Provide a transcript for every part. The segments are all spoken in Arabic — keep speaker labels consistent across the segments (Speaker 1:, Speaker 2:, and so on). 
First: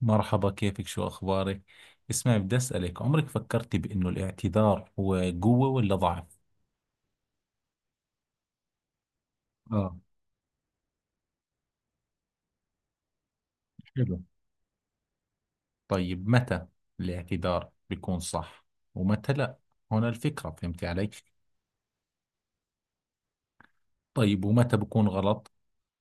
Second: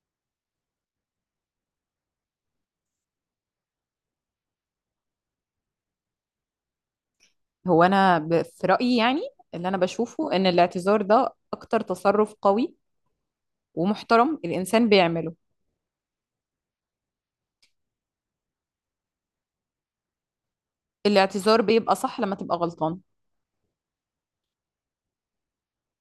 Speaker 1: مرحبا، كيفك؟ شو أخبارك؟ اسمعي، بدي أسألك عمرك فكرتي بأنه الاعتذار هو قوة ولا ضعف؟
Speaker 2: هو في رايي، يعني اللي انا
Speaker 1: اه.
Speaker 2: بشوفه ان الاعتذار ده اكتر تصرف قوي
Speaker 1: حلو.
Speaker 2: ومحترم الانسان بيعمله.
Speaker 1: طيب، متى الاعتذار بيكون صح ومتى لا؟ هنا الفكرة، فهمتي علي؟
Speaker 2: الاعتذار بيبقى صح لما تبقى غلطان،
Speaker 1: طيب، ومتى بكون غلط؟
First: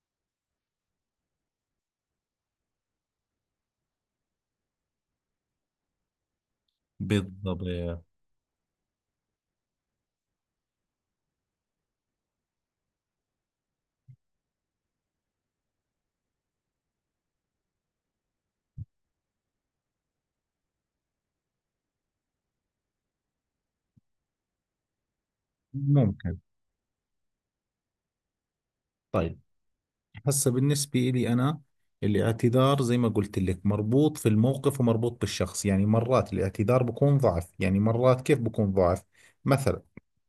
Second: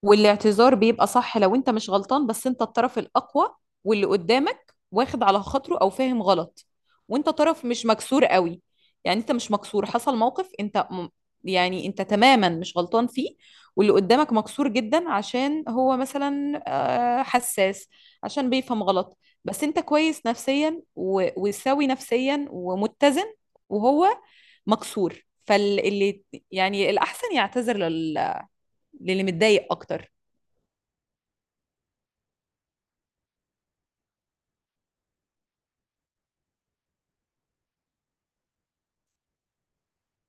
Speaker 2: والاعتذار بيبقى صح لو انت مش غلطان بس انت الطرف الأقوى، واللي قدامك واخد على خاطره أو فاهم غلط وانت
Speaker 1: بالضبط.
Speaker 2: طرف مش مكسور قوي. يعني انت مش مكسور، حصل موقف انت يعني انت تماما مش غلطان فيه، واللي قدامك مكسور جدا عشان هو مثلا حساس، عشان بيفهم غلط، بس انت كويس نفسيا وسوي نفسيا ومتزن، وهو مكسور فاللي
Speaker 1: ممكن.
Speaker 2: يعني الأحسن يعتذر للي
Speaker 1: طيب،
Speaker 2: متضايق أكتر.
Speaker 1: هسه بالنسبة لي أنا الاعتذار زي ما قلت لك مربوط في الموقف ومربوط بالشخص، يعني مرات الاعتذار بكون ضعف. يعني مرات كيف بكون ضعف؟ مثلا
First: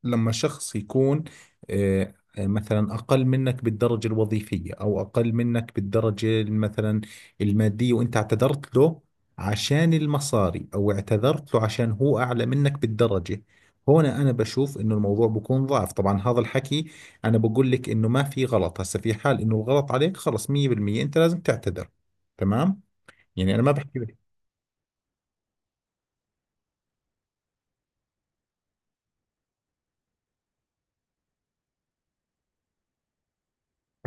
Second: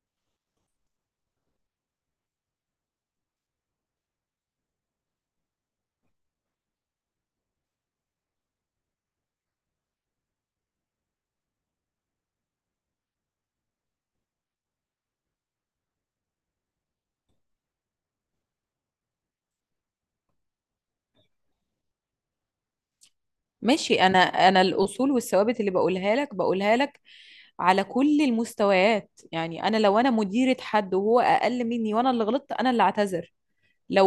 Speaker 1: لما شخص يكون آه، مثلا أقل منك بالدرجة الوظيفية أو أقل منك بالدرجة مثلا المادية وأنت اعتذرت له عشان المصاري، أو اعتذرت له عشان هو أعلى منك بالدرجة. هنا أنا بشوف إنه الموضوع بكون ضعف. طبعا هذا الحكي أنا بقول لك إنه ما في غلط، هسه في حال إنه الغلط عليك خلص 100% أنت لازم تعتذر. تمام، يعني أنا ما بحكي
Speaker 2: ماشي،
Speaker 1: لك.
Speaker 2: انا الاصول والثوابت اللي بقولها لك على كل المستويات، يعني انا لو انا مديرة حد وهو اقل مني وانا اللي غلطت، انا اللي اعتذر.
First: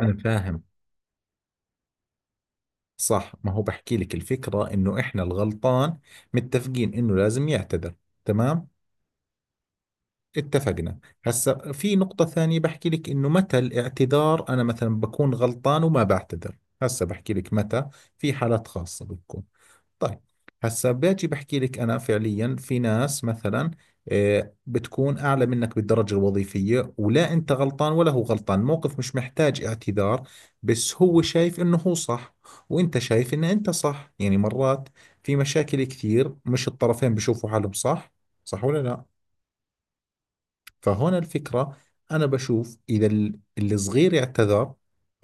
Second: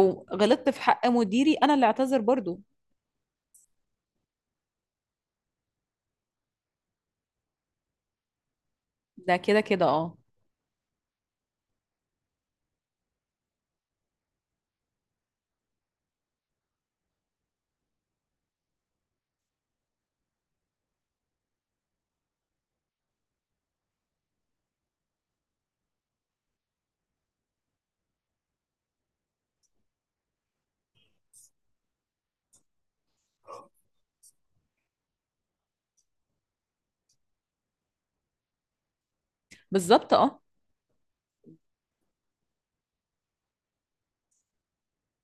Speaker 1: أنا فاهم.
Speaker 2: غلطت في حق مديري انا اللي اعتذر برضو.
Speaker 1: صح، ما هو بحكي لك الفكرة انه احنا الغلطان متفقين انه لازم يعتذر. تمام،
Speaker 2: ده كده كده اه.
Speaker 1: اتفقنا. هسا في نقطة ثانية بحكي لك انه متى الاعتذار انا مثلا بكون غلطان وما بعتذر. هسا بحكي لك متى. في حالات خاصة بتكون. طيب، هسا باجي بحكي لك انا فعليا في ناس مثلا بتكون اعلى منك بالدرجه الوظيفيه، ولا انت غلطان ولا هو غلطان، موقف مش محتاج اعتذار، بس هو شايف انه هو صح وانت شايف ان انت صح. يعني مرات في مشاكل كثير مش الطرفين بشوفوا حالهم صح؟ صح ولا لا؟
Speaker 2: بالظبط اه.
Speaker 1: فهنا الفكرة، أنا بشوف إذا اللي صغير اعتذر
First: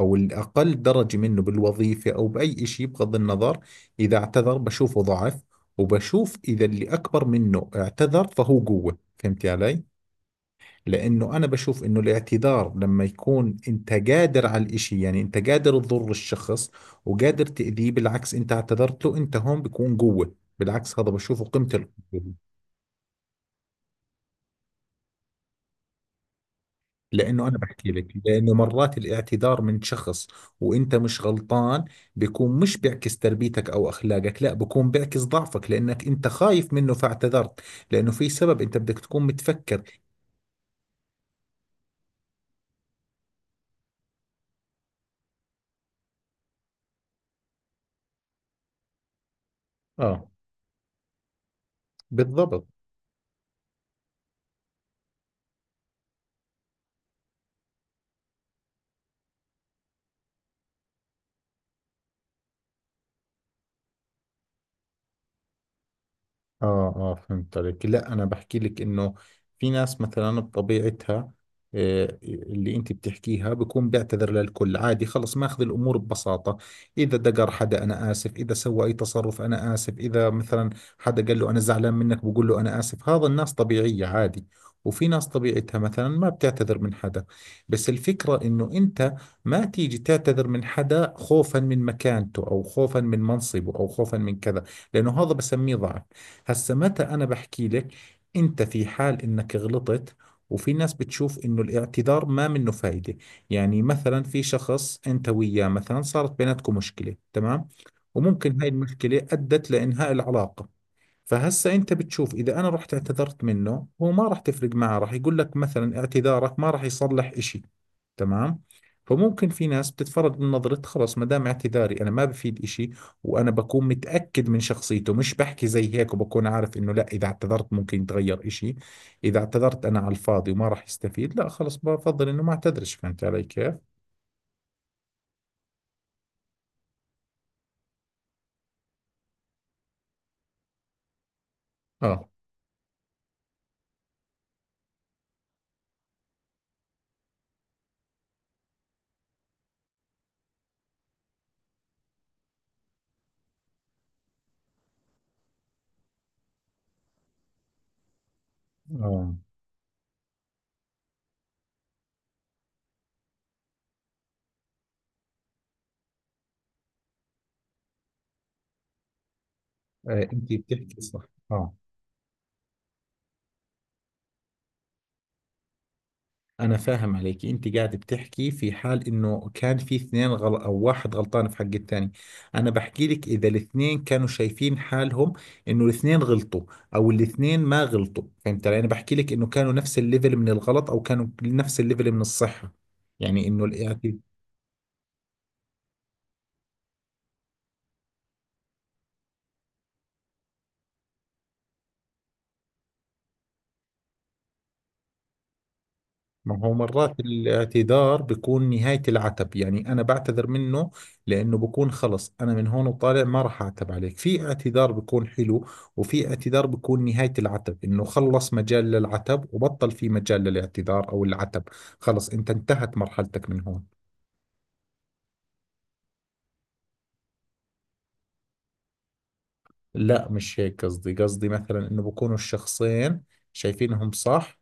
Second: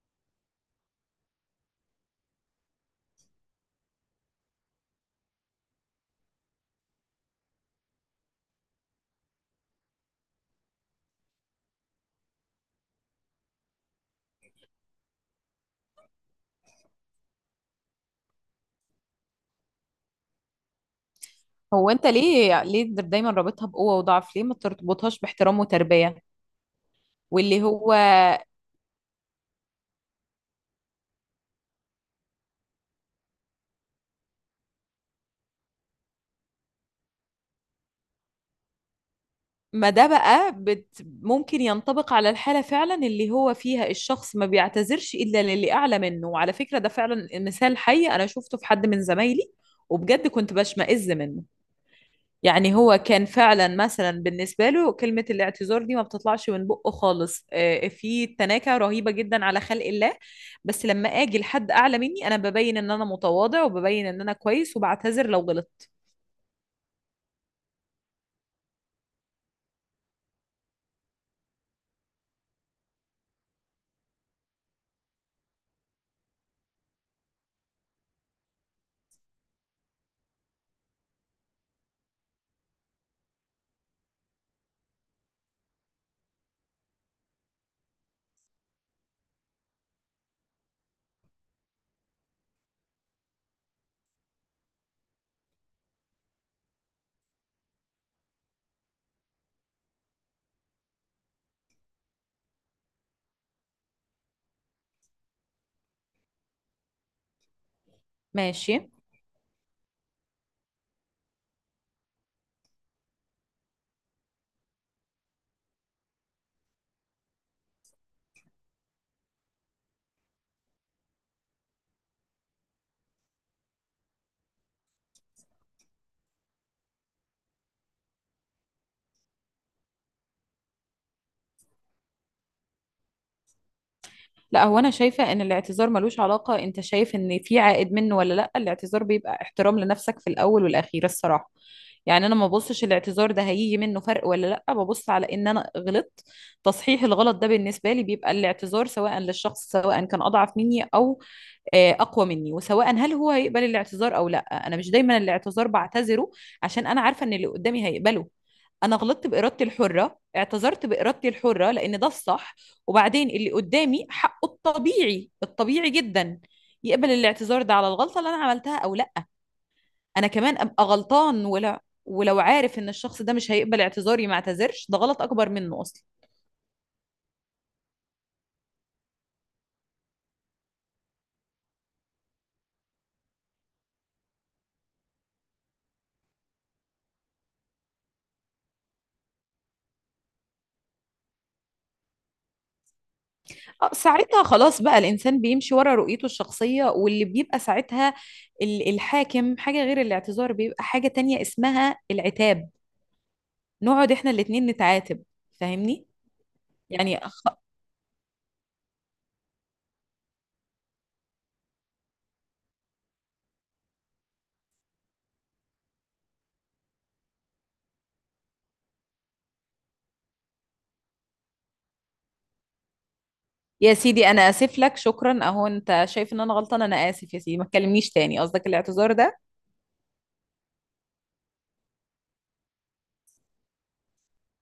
Speaker 1: أو الأقل درجة منه بالوظيفة أو بأي شيء، بغض النظر إذا اعتذر بشوفه ضعف، وبشوف إذا اللي أكبر منه اعتذر فهو قوة. فهمتي علي؟ لأنه أنا بشوف إنه الاعتذار لما يكون أنت قادر على الإشي، يعني أنت قادر تضر الشخص وقادر تأذيه، بالعكس أنت اعتذرت له، أنت هون بيكون قوة. بالعكس هذا بشوفه قيمة.
Speaker 2: هو انت
Speaker 1: القوة
Speaker 2: ليه دايما رابطها بقوة وضعف؟ ليه ما ترتبطهاش باحترام وتربية؟
Speaker 1: لانه انا
Speaker 2: واللي
Speaker 1: بحكي
Speaker 2: هو
Speaker 1: لك لانه مرات الاعتذار من شخص وانت مش غلطان بيكون مش بيعكس تربيتك او اخلاقك، لا بيكون بيعكس ضعفك لانك انت خايف منه فاعتذرت. لانه في سبب انت بدك تكون متفكر.
Speaker 2: ما ده بقى بت ممكن ينطبق على الحالة فعلا اللي هو فيها الشخص ما بيعتذرش إلا للي أعلى منه. وعلى فكرة ده فعلا مثال حي، أنا شفته في حد من زمايلي،
Speaker 1: اه،
Speaker 2: وبجد كنت بشمئز منه.
Speaker 1: بالضبط.
Speaker 2: يعني هو كان فعلا مثلا بالنسبة له كلمة الاعتذار دي ما بتطلعش من بقه خالص، في تناكة رهيبة جدا على خلق الله. بس لما أجي لحد أعلى مني أنا ببين إن أنا متواضع وببين إن أنا كويس وبعتذر لو غلطت.
Speaker 1: اه اه، فهمت عليك. لا، انا بحكي لك انه في ناس مثلا بطبيعتها اللي انت بتحكيها بكون بيعتذر للكل عادي، خلص ماخذ الامور ببساطة. اذا دقر حدا انا اسف، اذا سوى اي تصرف انا اسف، اذا مثلا حدا قال له انا زعلان منك بقول له انا اسف. هذا الناس طبيعية، عادي. وفي ناس طبيعتها مثلا ما بتعتذر من حدا. بس الفكرة انه انت ما تيجي تعتذر من حدا خوفا من مكانته او خوفا من منصبه او خوفا من كذا، لانه هذا بسميه ضعف. هسا متى أنا بحكي لك؟ أنت في حال إنك غلطت وفي ناس بتشوف إنه الاعتذار ما منه فايدة. يعني مثلا في شخص أنت وياه مثلا صارت بيناتكم مشكلة، تمام، وممكن هاي
Speaker 2: ماشي.
Speaker 1: المشكلة أدت لإنهاء العلاقة. فهسا انت بتشوف اذا انا رحت اعتذرت منه هو ما راح تفرق معه، راح يقول لك مثلا اعتذارك ما راح يصلح اشي، تمام. فممكن في ناس بتتفرج من نظرة، خلص ما دام اعتذاري انا ما بفيد اشي، وانا بكون متأكد من شخصيته مش بحكي زي هيك، وبكون عارف انه لا، اذا اعتذرت ممكن يتغير اشي. اذا اعتذرت انا على الفاضي وما راح يستفيد لا خلص بفضل انه ما اعتذرش. فهمت علي كيف؟
Speaker 2: لا، هو انا شايفه ان الاعتذار ملوش علاقه انت شايف ان في عائد منه ولا لا. الاعتذار بيبقى احترام لنفسك في الاول والاخير الصراحه. يعني
Speaker 1: اه.
Speaker 2: انا ما ببصش الاعتذار ده هيجي منه فرق ولا لا، ببص على ان انا غلطت. تصحيح الغلط ده بالنسبه لي بيبقى الاعتذار، سواء للشخص سواء كان اضعف مني او اقوى مني، وسواء هل هو هيقبل الاعتذار او لا. انا مش دايما الاعتذار بعتذره عشان انا عارفه ان اللي قدامي هيقبله. انا غلطت
Speaker 1: اه.
Speaker 2: بارادتي الحره، اعتذرت بارادتي الحره لان ده الصح. وبعدين اللي قدامي حقه الطبيعي الطبيعي جدا يقبل الاعتذار ده على الغلطه اللي انا عملتها او لا. انا
Speaker 1: انت
Speaker 2: كمان ابقى
Speaker 1: بتحكي صح.
Speaker 2: غلطان
Speaker 1: اه.
Speaker 2: ولا ولو عارف ان الشخص ده مش هيقبل اعتذاري ما اعتذرش، ده غلط اكبر منه اصلا.
Speaker 1: أنا فاهم عليك، أنت قاعد بتحكي في حال إنه كان في اثنين أو واحد غلطان في حق الثاني. أنا بحكي لك إذا الاثنين كانوا شايفين حالهم إنه الاثنين غلطوا أو الاثنين ما غلطوا، فهمت علي؟ أنا بحكي لك إنه كانوا نفس الليفل من الغلط أو كانوا نفس الليفل من الصحة. يعني إنه الاعتذار،
Speaker 2: ساعتها خلاص بقى الإنسان بيمشي ورا رؤيته الشخصية، واللي بيبقى ساعتها الحاكم حاجة غير الاعتذار، بيبقى حاجة تانية اسمها العتاب. نقعد احنا الاتنين نتعاتب. فاهمني؟
Speaker 1: ما هو
Speaker 2: يعني
Speaker 1: مرات
Speaker 2: أخ...
Speaker 1: الاعتذار بيكون نهاية العتب. يعني أنا بعتذر منه لأنه بكون خلص أنا من هون وطالع ما راح أعتب عليك. في اعتذار بيكون حلو، وفي اعتذار بيكون نهاية العتب إنه خلص مجال للعتب وبطل في مجال للاعتذار أو العتب. خلص أنت انتهت مرحلتك من هون.
Speaker 2: يا سيدي أنا آسف لك، شكرا، أهو أنت شايف إن أنا غلطان، أنا آسف يا سيدي ما تكلمنيش تاني، قصدك الاعتذار ده؟
Speaker 1: لا، مش هيك قصدي. قصدي مثلا إنه بكونوا الشخصين شايفينهم صح.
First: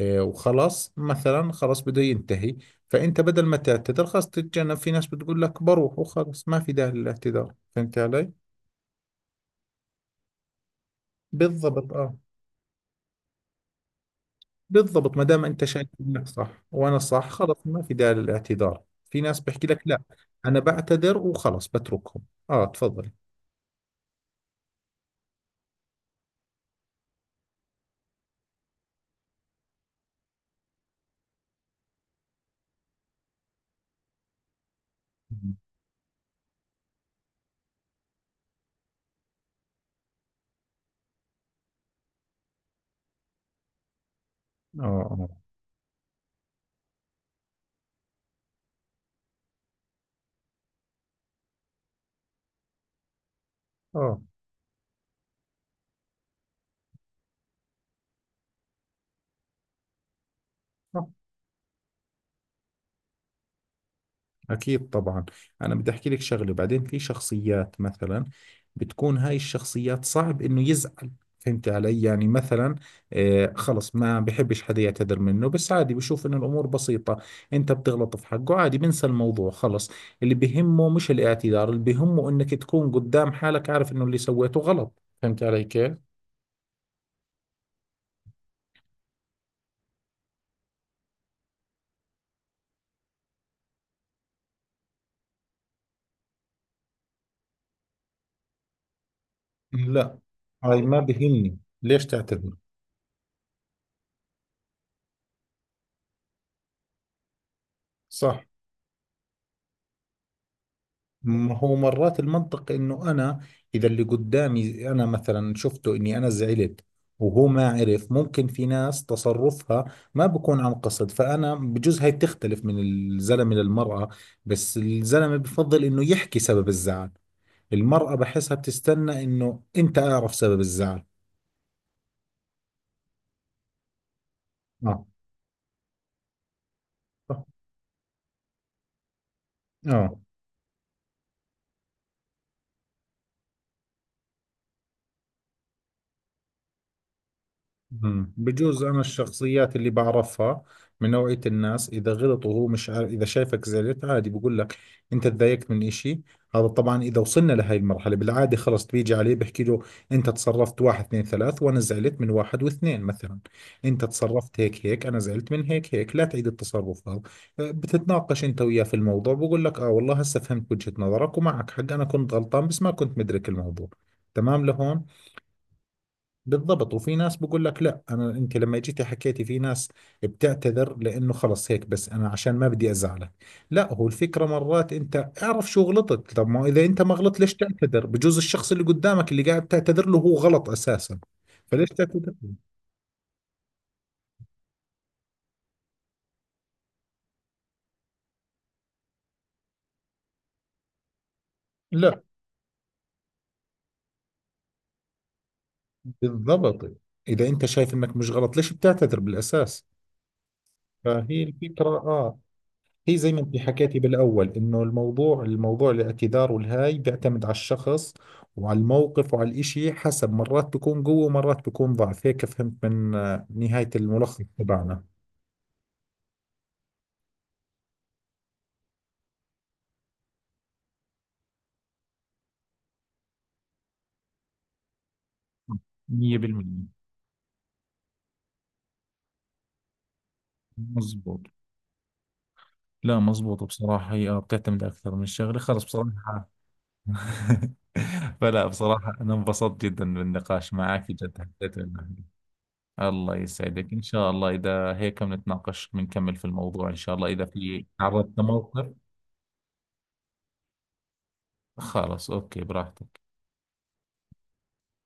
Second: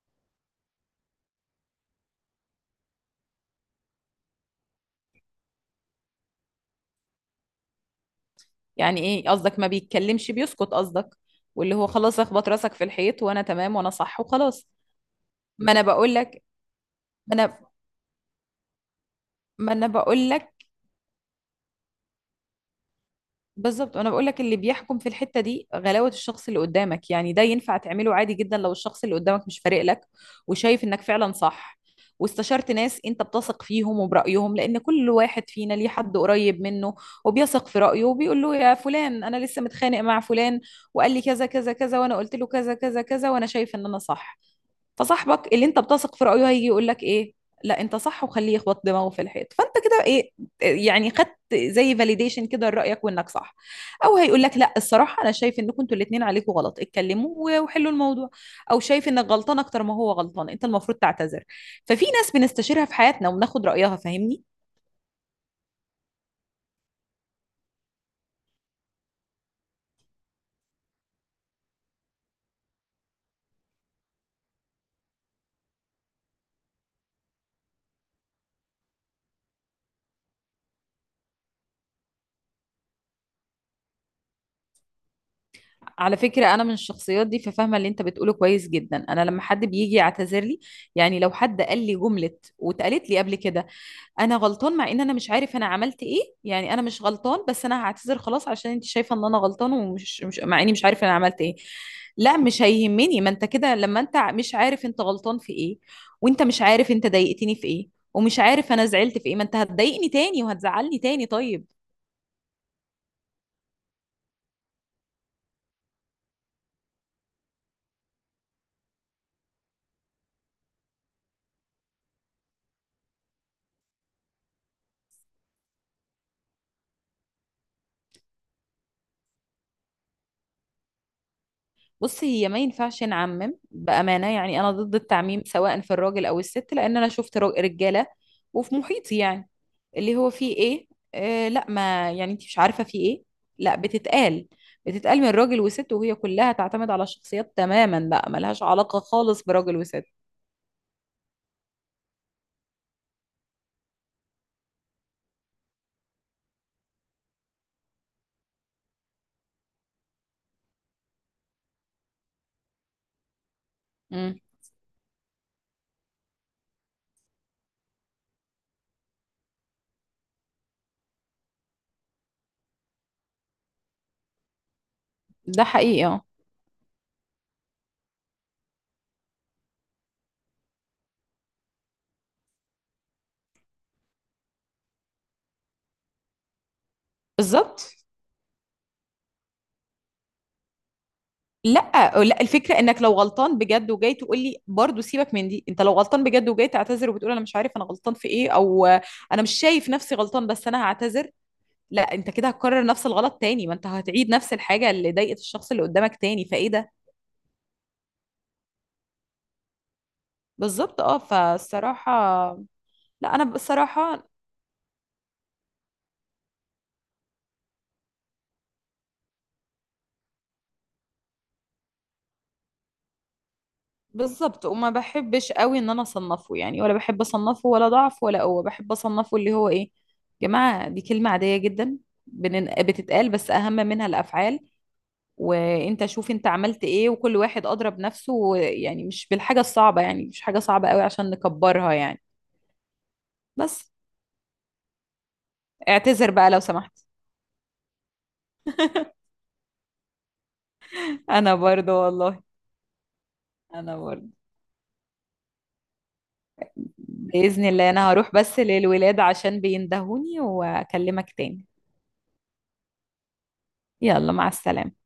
Speaker 1: إيه، وخلاص مثلا خلاص بده ينتهي. فانت بدل ما تعتذر خلاص تتجنب، في ناس بتقول لك بروح وخلاص ما في داعي للاعتذار، فهمت علي؟
Speaker 2: يعني إيه قصدك، ما بيتكلمش بيسكت قصدك؟ واللي هو
Speaker 1: بالضبط، اه.
Speaker 2: خلاص اخبط راسك في الحيط وأنا تمام وأنا صح وخلاص.
Speaker 1: بالضبط، ما دام انت
Speaker 2: ما أنا
Speaker 1: شايف
Speaker 2: بقول
Speaker 1: انك
Speaker 2: لك
Speaker 1: صح وانا صح
Speaker 2: ما
Speaker 1: خلاص
Speaker 2: أنا
Speaker 1: ما في داعي للاعتذار. في ناس بحكي
Speaker 2: ما
Speaker 1: لك
Speaker 2: أنا
Speaker 1: لا،
Speaker 2: بقول
Speaker 1: انا
Speaker 2: لك
Speaker 1: بعتذر وخلاص بتركهم. اه، تفضل.
Speaker 2: بالظبط. انا بقول لك اللي بيحكم في الحته دي غلاوه الشخص اللي قدامك، يعني ده ينفع تعمله عادي جدا لو الشخص اللي قدامك مش فارق لك وشايف انك فعلا صح، واستشرت ناس انت بتثق فيهم وبرايهم، لان كل واحد فينا ليه حد قريب منه وبيثق في رايه، وبيقول له يا فلان انا لسه متخانق مع فلان، وقال لي كذا كذا كذا وانا قلت له كذا كذا كذا وانا شايف ان انا صح.
Speaker 1: اه.
Speaker 2: فصاحبك اللي انت بتثق في رأيه هيجي يقول لك ايه، لا انت صح وخليه يخبط دماغه في الحيط، فانت كده ايه، يعني خدت زي فاليديشن كده لرأيك وانك صح. او
Speaker 1: اه.
Speaker 2: هيقول لك لا الصراحة انا شايف انكم انتوا الاتنين عليكم غلط، اتكلموا وحلوا الموضوع، او شايف انك غلطان اكتر ما هو غلطان، انت المفروض
Speaker 1: اه.
Speaker 2: تعتذر. ففي ناس بنستشيرها في حياتنا وبناخد رأيها، فاهمني؟
Speaker 1: أكيد، طبعا. أنا بدي أحكي لك شغلة بعدين، في شخصيات مثلا بتكون هاي الشخصيات صعب إنه يزعل، فهمت علي؟ يعني مثلا خلص ما بحبش حدا يعتذر منه، بس عادي بشوف إنه الأمور بسيطة. أنت بتغلط في حقه عادي بنسى الموضوع خلص. اللي بهمه مش الاعتذار، اللي بهمه إنك تكون قدام حالك عارف إنه اللي سويته غلط، فهمت علي كيف؟
Speaker 2: على فكرة أنا من الشخصيات دي ففاهمة اللي أنت بتقوله كويس جدا. أنا لما حد بيجي يعتذر لي، يعني لو حد قال لي جملة واتقالت لي قبل كده، انا غلطان مع ان انا مش عارف انا عملت ايه، يعني انا مش غلطان بس انا هعتذر خلاص عشان انت شايفه ان انا غلطان،
Speaker 1: لا.
Speaker 2: ومش مش مع اني
Speaker 1: هاي
Speaker 2: مش
Speaker 1: ما
Speaker 2: عارف انا عملت ايه.
Speaker 1: بهمني ليش
Speaker 2: لا
Speaker 1: تعتذر.
Speaker 2: مش هيهمني، ما انت كده لما انت مش عارف انت غلطان في ايه وانت مش عارف انت ضايقتني في ايه ومش
Speaker 1: صح،
Speaker 2: عارف انا زعلت في ايه، ما انت هتضايقني تاني وهتزعلني تاني
Speaker 1: ما
Speaker 2: طيب.
Speaker 1: هو مرات المنطق انه انا اذا اللي قدامي انا مثلا شفته اني انا زعلت وهو ما عرف، ممكن في ناس تصرفها ما بكون عن قصد. فانا بجوز هاي بتختلف من الزلمه للمراه، بس الزلمه بفضل انه يحكي سبب الزعل، المراه بحسها بتستنى انه انت اعرف سبب الزعل.
Speaker 2: بص، هي ما ينفعش نعمم بامانه، يعني انا ضد
Speaker 1: اه.
Speaker 2: التعميم سواء في الراجل او الست، لان انا شفت رجاله وفي محيطي، يعني اللي
Speaker 1: اه.
Speaker 2: هو فيه ايه، لا ما يعني انت مش عارفة فيه ايه، لا بتتقال، بتتقال من راجل وست، وهي كلها تعتمد على الشخصيات تماما بقى،
Speaker 1: مم.
Speaker 2: ملهاش
Speaker 1: بجوز
Speaker 2: علاقة
Speaker 1: انا
Speaker 2: خالص
Speaker 1: الشخصيات
Speaker 2: براجل
Speaker 1: اللي
Speaker 2: وست.
Speaker 1: بعرفها من نوعية الناس اذا غلطوا هو مش عارف، اذا شايفك زعلت عادي بقول لك انت تضايقت من اشي. هذا طبعا اذا وصلنا لهي المرحلة، بالعادة خلص بيجي عليه بحكي له انت تصرفت واحد اثنين ثلاث وانا زعلت من واحد واثنين، مثلا انت
Speaker 2: مم.
Speaker 1: تصرفت هيك هيك انا زعلت من هيك هيك، لا تعيد التصرف هذا. بتتناقش انت وياه في الموضوع، بقول لك اه والله هسه فهمت وجهة نظرك ومعك حق، انا كنت غلطان بس ما كنت مدرك الموضوع، تمام لهون.
Speaker 2: ده حقيقي اه.
Speaker 1: بالضبط. وفي ناس بقول لك لا، انا انت لما جيتي حكيتي، في ناس بتعتذر لانه خلص هيك بس انا عشان ما بدي ازعلك. لا، هو الفكره مرات انت اعرف شو غلطت. طب ما اذا انت ما غلطت ليش
Speaker 2: بالظبط.
Speaker 1: تعتذر؟ بجوز الشخص اللي قدامك اللي قاعد تعتذر له هو غلط اساسا. فليش
Speaker 2: لا،
Speaker 1: تعتذر
Speaker 2: لا
Speaker 1: له؟
Speaker 2: الفكرة انك لو غلطان بجد وجاي تقول لي برضه سيبك من دي، انت لو غلطان بجد وجاي تعتذر وبتقول انا مش عارف انا غلطان في ايه، او انا مش شايف نفسي غلطان بس انا هعتذر، لا
Speaker 1: لا،
Speaker 2: انت كده هتكرر نفس الغلط تاني، ما انت هتعيد نفس الحاجة اللي ضايقت الشخص اللي قدامك تاني، فايه ده؟
Speaker 1: بالضبط. اذا انت شايف انك مش غلط ليش بتعتذر بالاساس؟
Speaker 2: بالظبط اه،
Speaker 1: فهي الفكره،
Speaker 2: فالصراحة.
Speaker 1: اه. هي زي
Speaker 2: لا
Speaker 1: ما
Speaker 2: انا
Speaker 1: انت حكيتي
Speaker 2: بصراحة
Speaker 1: بالاول انه الموضوع الاعتذار والهاي بيعتمد على الشخص وعلى الموقف وعلى الاشي حسب. مرات بيكون قوة ومرات بيكون ضعف، هيك فهمت من نهاية الملخص
Speaker 2: بالظبط، وما
Speaker 1: تبعنا.
Speaker 2: بحبش قوي ان انا اصنفه، يعني ولا بحب اصنفه ولا ضعف ولا قوة، بحب اصنفه اللي هو ايه، جماعة دي كلمة عادية جدا بتتقال، بس اهم منها الافعال. وانت شوف
Speaker 1: مية
Speaker 2: انت عملت
Speaker 1: بالمية
Speaker 2: ايه وكل واحد اضرب نفسه، يعني مش بالحاجة الصعبة، يعني مش حاجة صعبة قوي عشان
Speaker 1: مزبوط.
Speaker 2: نكبرها يعني.
Speaker 1: لا مزبوط،
Speaker 2: بس
Speaker 1: بصراحة هي بتعتمد أكثر من شغلة خلص،
Speaker 2: اعتذر
Speaker 1: بصراحة.
Speaker 2: بقى لو سمحت.
Speaker 1: فلا بصراحة أنا انبسطت جدا بالنقاش معك، جدا
Speaker 2: انا
Speaker 1: حسيت
Speaker 2: برضو والله.
Speaker 1: الله يسعدك
Speaker 2: انا
Speaker 1: إن
Speaker 2: برضو.
Speaker 1: شاء الله، إذا هيك بنتناقش بنكمل في الموضوع إن شاء الله إذا
Speaker 2: بإذن
Speaker 1: في
Speaker 2: الله انا هروح
Speaker 1: تعرضت
Speaker 2: بس
Speaker 1: لموقف.
Speaker 2: للولاد عشان بيندهوني واكلمك تاني.
Speaker 1: خلاص، اوكي، براحتك.
Speaker 2: يلا مع السلامة.